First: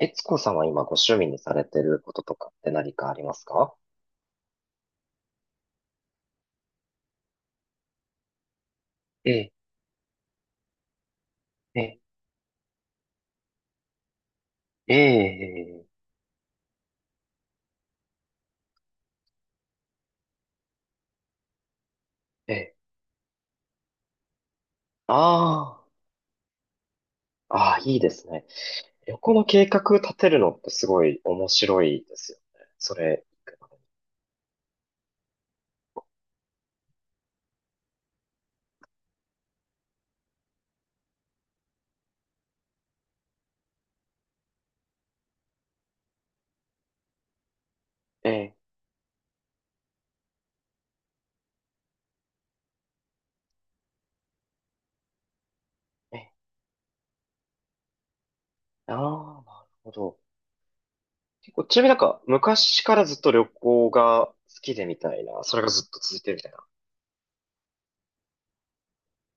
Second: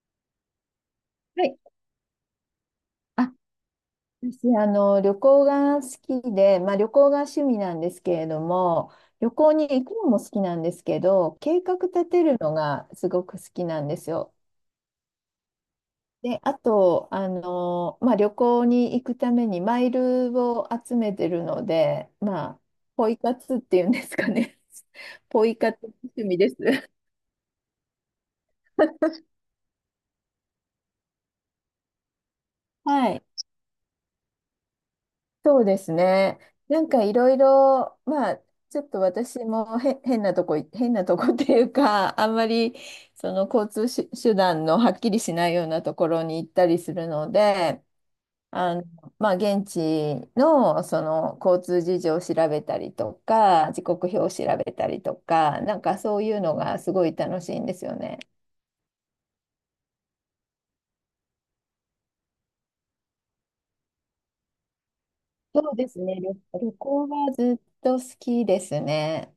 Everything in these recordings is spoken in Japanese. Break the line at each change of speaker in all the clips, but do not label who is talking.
えつこさんは今ご趣味に
は
さ
い。
れてることとかって何かありま
あ、
すか？
私、旅行が好きで、旅行が趣味なんですけれども、
え
旅行
え、
に行くのも好きなんですけど、計画
ええ、
立てるのがすごく好きなんですよ。
ええ、
で、あと、旅行に行くためにマイルを集めてるので、
ええ、
ポイ活っていうんですかね。ポイ
あ
活趣味です。
あ、ああ、いいですね。旅行の計画立てるのってすごい面白いですよね。そ
は
れ、
い。そうですね。なんかいろいろ、ちょっと私もへ変なとこい、変なとこっていうか、あんまり交通手段のはっきりしないようなところに行ったりするので、
ええ、
あの、現地の交通事情を調べたりとか、時刻表を調べたりとか、なんかそ
ええ、
ういうのがすごい楽しいんですよね。
ああ、なるほど。結構、ちなみになんか昔からずっと旅行が好きでみたいな、それが
そう
ず
で
っと
す
続
ね。
いてるみたいな。
旅行はずっと好きですね。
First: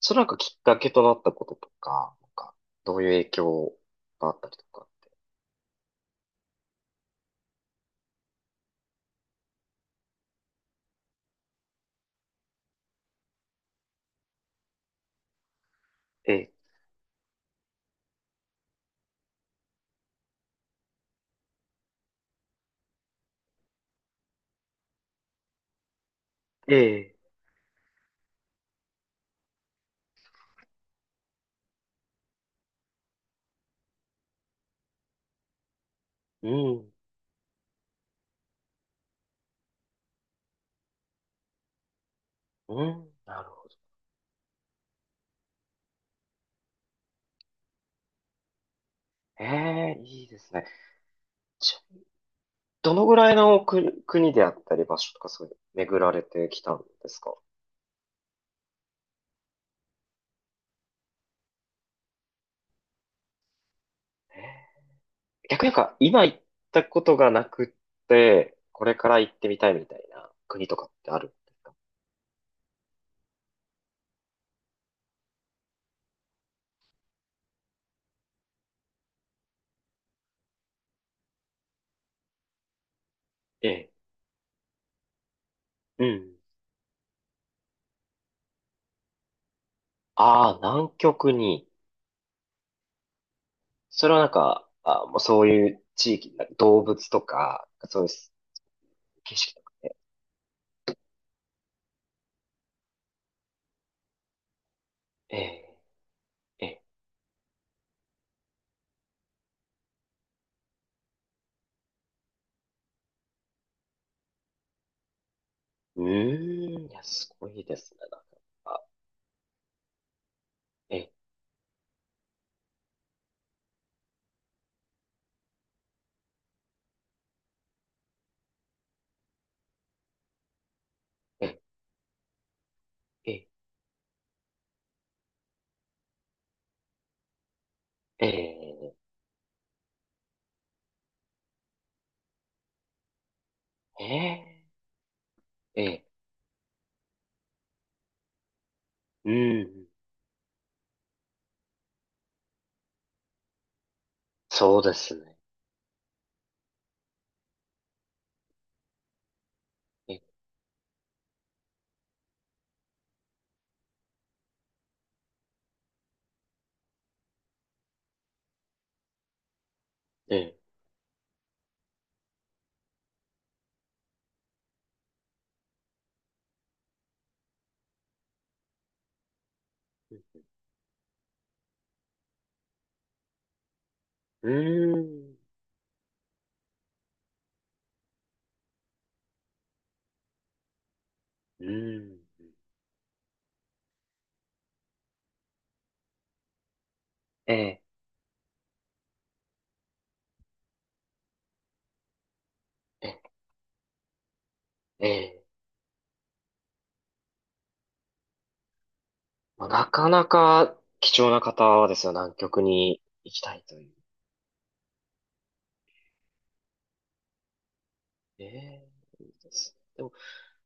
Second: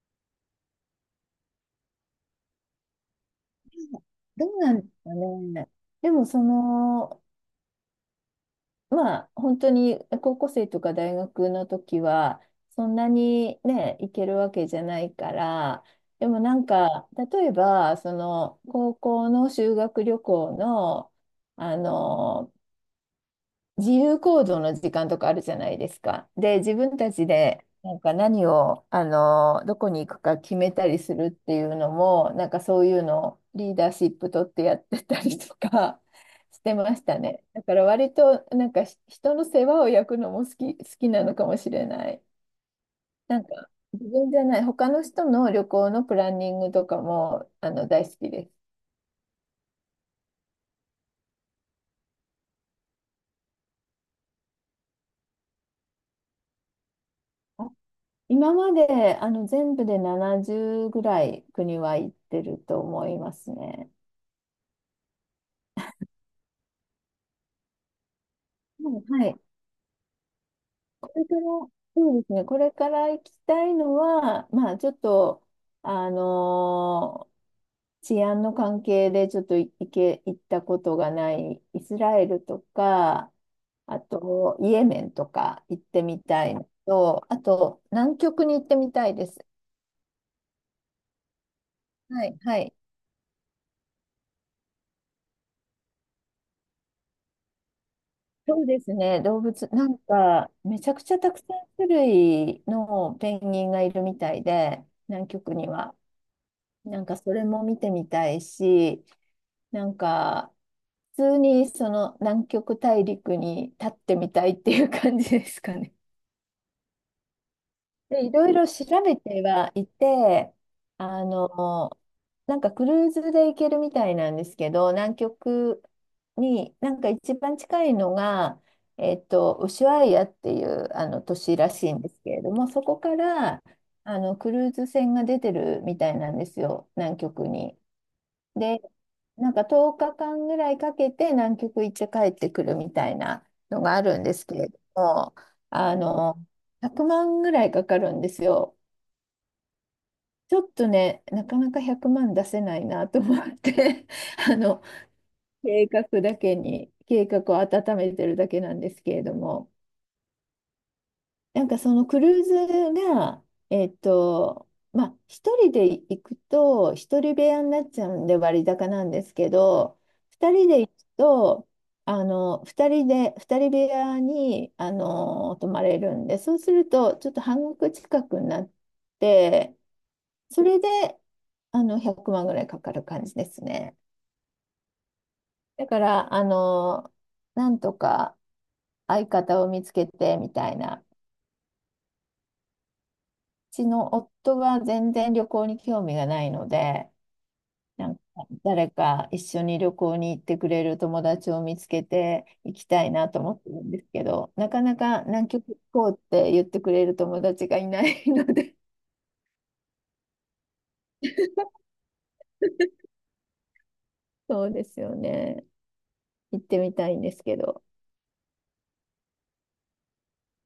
それなんかきっかけとなったこととか、なんかどういう影響があっ
ど
たり
う
と
なん
か
で
っ
す
て。
かね。でも本当に高校生とか大学の時は、そんなにね、行けるわけじゃないから、でも
え
なんか、例えば、高校の修学旅行の、あの、自由行動の時間とかあるじゃないですか。で、自分た
え、え
ち
え、
でなんか何を、あの、どこに行くか決めたりするっていうのも、なんかそういうのをリーダーシップ取ってやってたりとか
う
して
ん。
ましたね。だから割となんか人の世話を焼くのも好きなのかもしれない。
うん、
な
な
ん
るほ
か
ど。
自分じゃない、他の人の旅行のプランニングとかも大好きです。
ええ、いいですね。ち、どのぐらいの国、国であったり場所とかそういうの巡られてきたんですか？
今まで全部で70ぐらい国は行ってると思いますね。
ええ、逆になんか今行ったことがなくって、これ
も
か
う
ら
は
行っ
い。
てみたいみたいな国とかっ
こ
てあ
れ
るん
から、
ですか？
そうですね。これから行きたいのは、ちょっと、あのー治安の関係でちょっとい行け、行ったことがないイスラエルとか、
ええ。
あとイエメンとか行って
う
み
ん。
たいのと、あと南極に行ってみたいです。
ああ、南極に。
はい、はい。
それはなんか、あ、もうそういう地域、なんか動物とか、そういう
そうですね、
景
動
色と
物、
か
な
で。
んか、めちゃくちゃたくさん種類のペンギンがいるみたいで、南
え
極に
え、
は。
ええ。
なんか、それも見てみたいし、なんか、普通にその南極大陸に立ってみたいっていう感じですかね。
うーん、いや、すごいですね。なんか、
で、いろいろ
あ、
調べてはいて、
ええ、
あの、なんかクルーズで行けるみたいなんですけど、南極に、なんか一番近いのが、ウシュアイアっていうあの都
え
市
え、
らしいんですけれども、そこか
ええ。
らクルーズ船が出てるみたいなんですよ、南極に。
え
で、
え、
なんか10日間ぐらいかけて南極行って帰ってくるみたいなのがあ
え
るんですけ
え、
れども、
え
あ
え、
の、100万ぐらいかかるんですよ。
うん、
ちょっとね、なかなか100万出せないなと思って あ
そう
の、
ですね。
計画だけに、計画を温めてるだけなんですけれども。
え、
なんかクルーズが、一人で行くと、一人部屋になっちゃうんで割高なんですけど、
え
二
え、
人で行くと、二人部屋に、泊まれるんで、そうすると、ちょっと半額近くになって、それで、100万ぐらいかかる感じですね。
うん、
だから、なんとか相方を見つけてみたいな。
うん、
ちの夫が全然旅行に興味がないので、
ええ、
なんか誰か一緒に旅行に行ってくれる友達を見つけて行きた
え
い
え、
なと思ってるんですけど、なかな
え
か
え、
南極行こうって言ってくれる友達がいないので、
まあ、なかなか貴重な方はですよ、南極に行きたいという。
そうですよね。行ってみたいんですけど。
ええ、いいですでも、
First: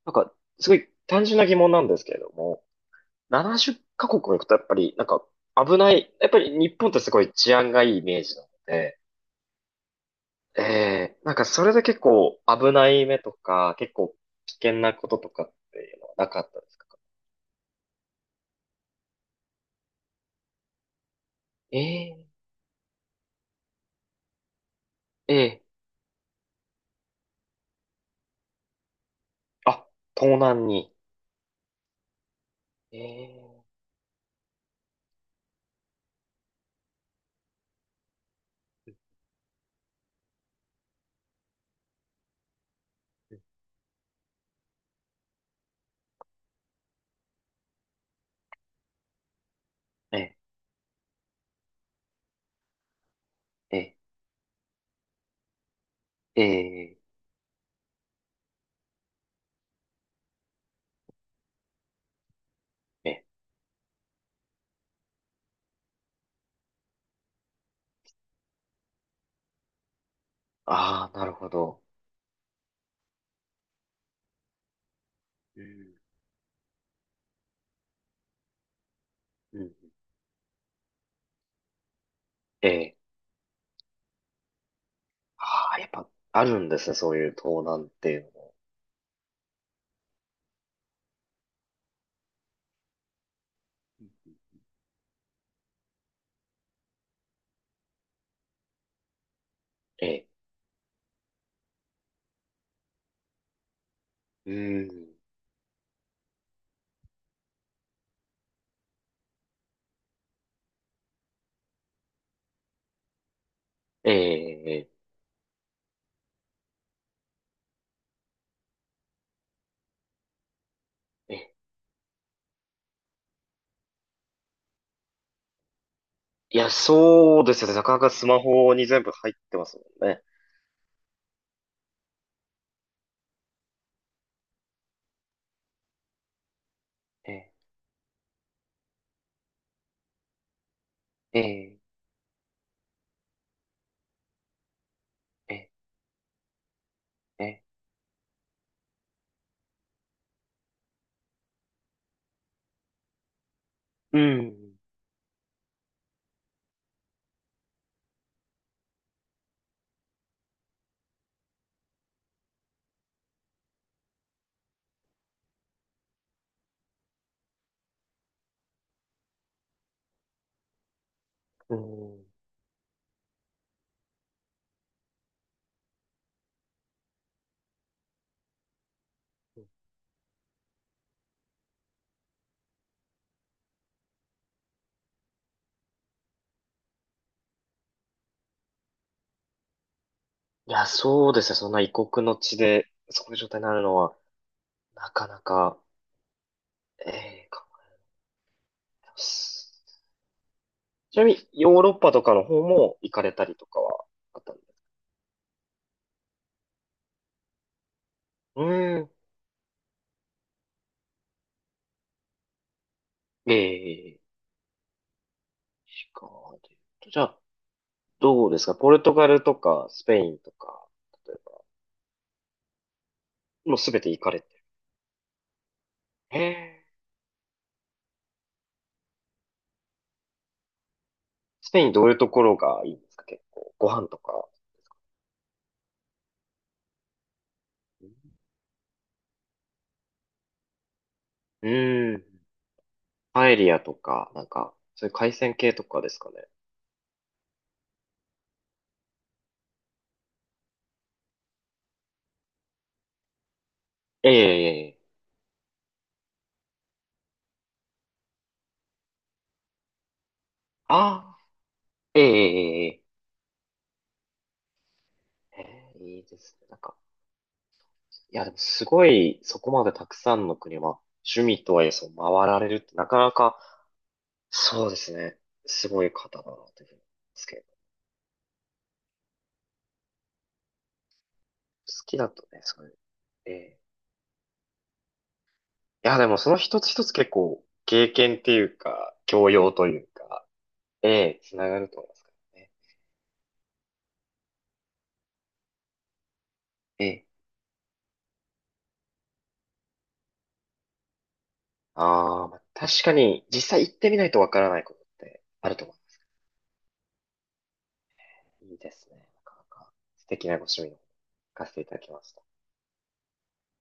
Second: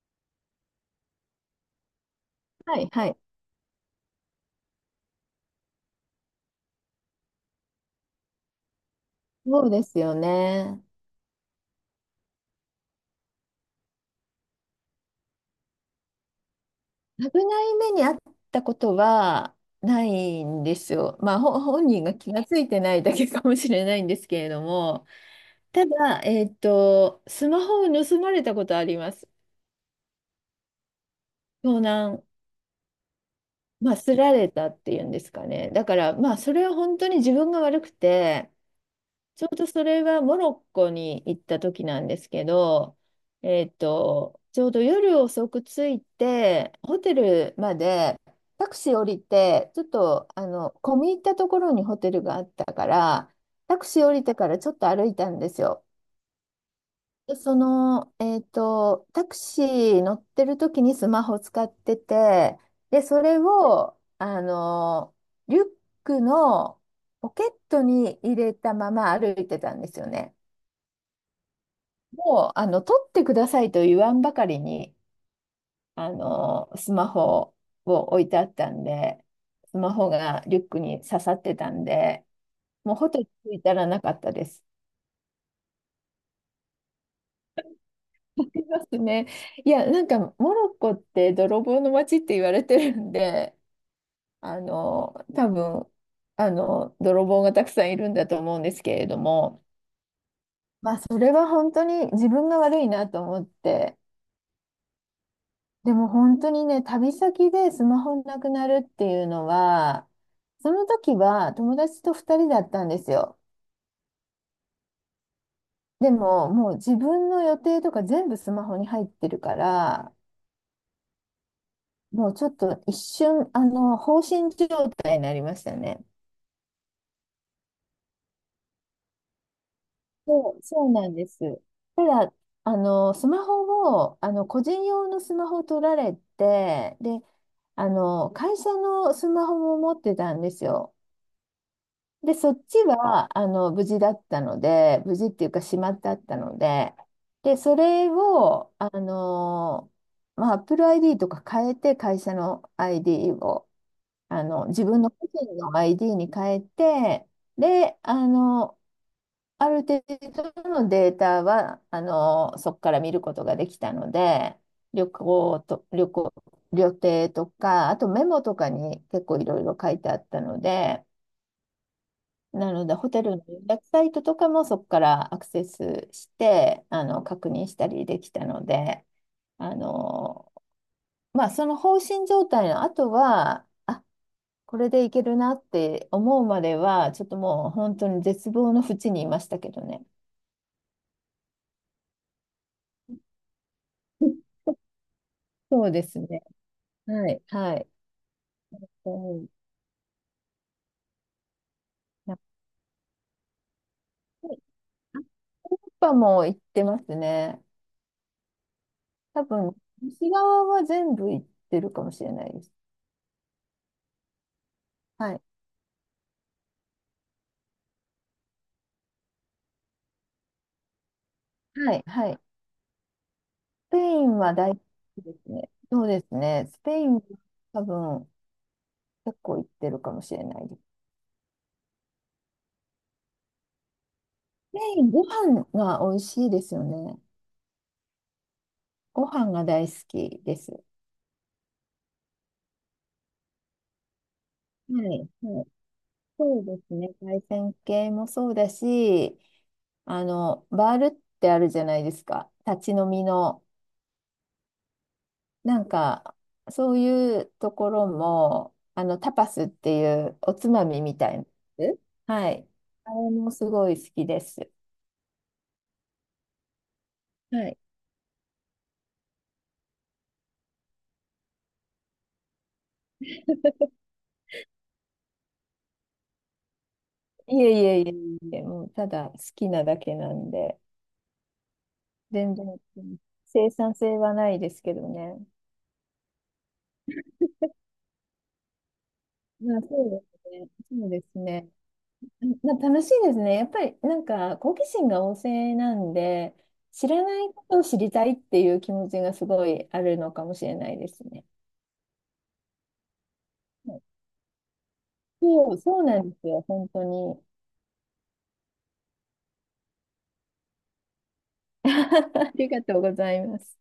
なんか、すごい単純な疑問なんですけれども、
はいはい。
70カ国も行くとやっぱり、なんか、危ない、やっぱり日本ってすごい治安がいいイメージなので、
そうですよ
え
ね。
え、なんかそれで結構危ない目とか、結構危険なこととかっていうのはなかったですか？
危ない目にあったことはないんですよ。ほ
え
本人が気
え、
がついてないだけかもしれないんですけれども。
ええ、
ただ、スマホを盗まれたことあります。
あ、盗難に。
盗難、
ええ、
すられたっていうんですかね。だから、それは本当に自分が悪くて、ちょうどそれはモロッコに行った時なんですけど、ちょうど夜遅く着いて、ホテルまでタクシー降りて、ちょっと、
え
込み入ったところにホテルがあったから、タク
え、
シー降りてからちょっと歩いたんですよ。
ええ、ええ、
タクシー乗ってる時にスマホ使ってて、で、
え
そ
え、
れを、リュックのポケットに入れたまま歩いてたんですよね。
ああ、なるほど。
もう、取ってくださいと言わんばかりに、
うん、
スマホを置いてあったんで、
うん、
スマホがリュックに刺さってたんで、も
え
う
え、
ホテル着いたらなかったです。
ああ、やっぱあるんですね、そういう盗難っていうの
あ
も。
りますね。いや、なんかモロッコって泥棒の街って言われてるんで、多分、泥棒がたくさんいるんだと思うんですけれども、
ええ、
それは本当に自分が悪いなと思って、
うん、
でも本当にね、旅先でスマホなくなるっていうのは、その時は友達と2人だったんですよ。
ええ、ええ、
でも、もう自分の予定とか全部スマホに入ってるから、
ええ、
もうちょっと一瞬、放心状態になりましたね。
いや、そうですよね。なかなかスマホに全部入ってますもんね。
そう、そうなんです。ただ、スマホを、あの、個人用のスマホを取られて、で、
え
会社のスマホも持ってたんですよ。
え、え
で、そっちは、無事だったので、無事っていう
え、
か、
え
しまってあったので、
え、
で、
え
そ
え、
れを、Apple ID とか変えて、会社の ID を。
うん。
自分の個人の ID に変えて、で、ある程度のデータは、そこから見ることができたので、旅行と、旅行、旅程とか、あとメモとかに結構いろいろ書いてあったので、
うん。
なので、ホテルの予約サイトとかもそこからアクセスして、確認したりできたので、あの、その放心状態の後は、あこれでいけるなって思うまでは、ちょっともう本当に絶望の淵にいましたけどね。
いや、そうですね。そんな異国の地で、そういう状態になるのは、なかなか、
そうですね。
え
はい。
え、考
はい。
え
う
ま
ん。
す。ちなみに、ヨーロッパと
や
か
っ
の方も行かれたりとかはあっ
ぱ
たん
り
ですか？
ヨーロッパも行ってますね。
うん。
多分、西側は全部行ってるかもしれないです。
ええ、
はい。
しかも、じゃあ、どうですかポルトガルとか、スペインとか、例えば、
はい。はい。
もうす
スペ
べ
イ
て行か
ン
れて
は
る。
大好きですね。そうです
え
ね。ス
え、
ペインは多分、結構行ってるかもしれないです。
スペインどういうところがいいんですか？結構、ご飯とか。
スペイン、ご飯が美味しいですよね。
う
ご飯が大好きです。
ん。パエリアとか、なんか、
は
そういう
い。
海鮮
はい。
系とかですかね。
そうですね。対戦系もそうだし、バールってあるじゃないですか。立ち飲みの。
ええ、ええ、ええ、
なんか、そういうところも、タパスっていうおつま
あ
みみた
あ、
いなやつ。
え
はい。
え、ええ、
あれもすごい好きです。
ええ、ええ、いいですね。なんか、
はい。
いや、でもすごい、そこまでたくさんの国は、趣味とはいえ、そう、回られるって、なかなか、そうですね。すごい方だな、というふうに思います
い
けど。
えいえいえいえ、もうただ好きなだけなんで、
好きだと
全
ね、
然
そういう。え
生
え。
産性はないですけどね。
いや、でもその一つ一つ結構、経験っていうか、教養という
そうで
か、
すね。そ
え
うです
え、つな
ね。
がると思いますからね。
楽しいですね。やっぱりなんか好奇心が旺盛なんで、
え
知ら
え。
ないことを知りたいっていう気持ちがすごいあるのかもしれないですね。
ああ、まあ確かに、実際行ってみないとわからないことってあ
そ
る
う、
と思
そうなんですよ、本当に。
う。いいですね。なかなか素敵なご趣味を聞かせて いただきました。
ありがとうございます。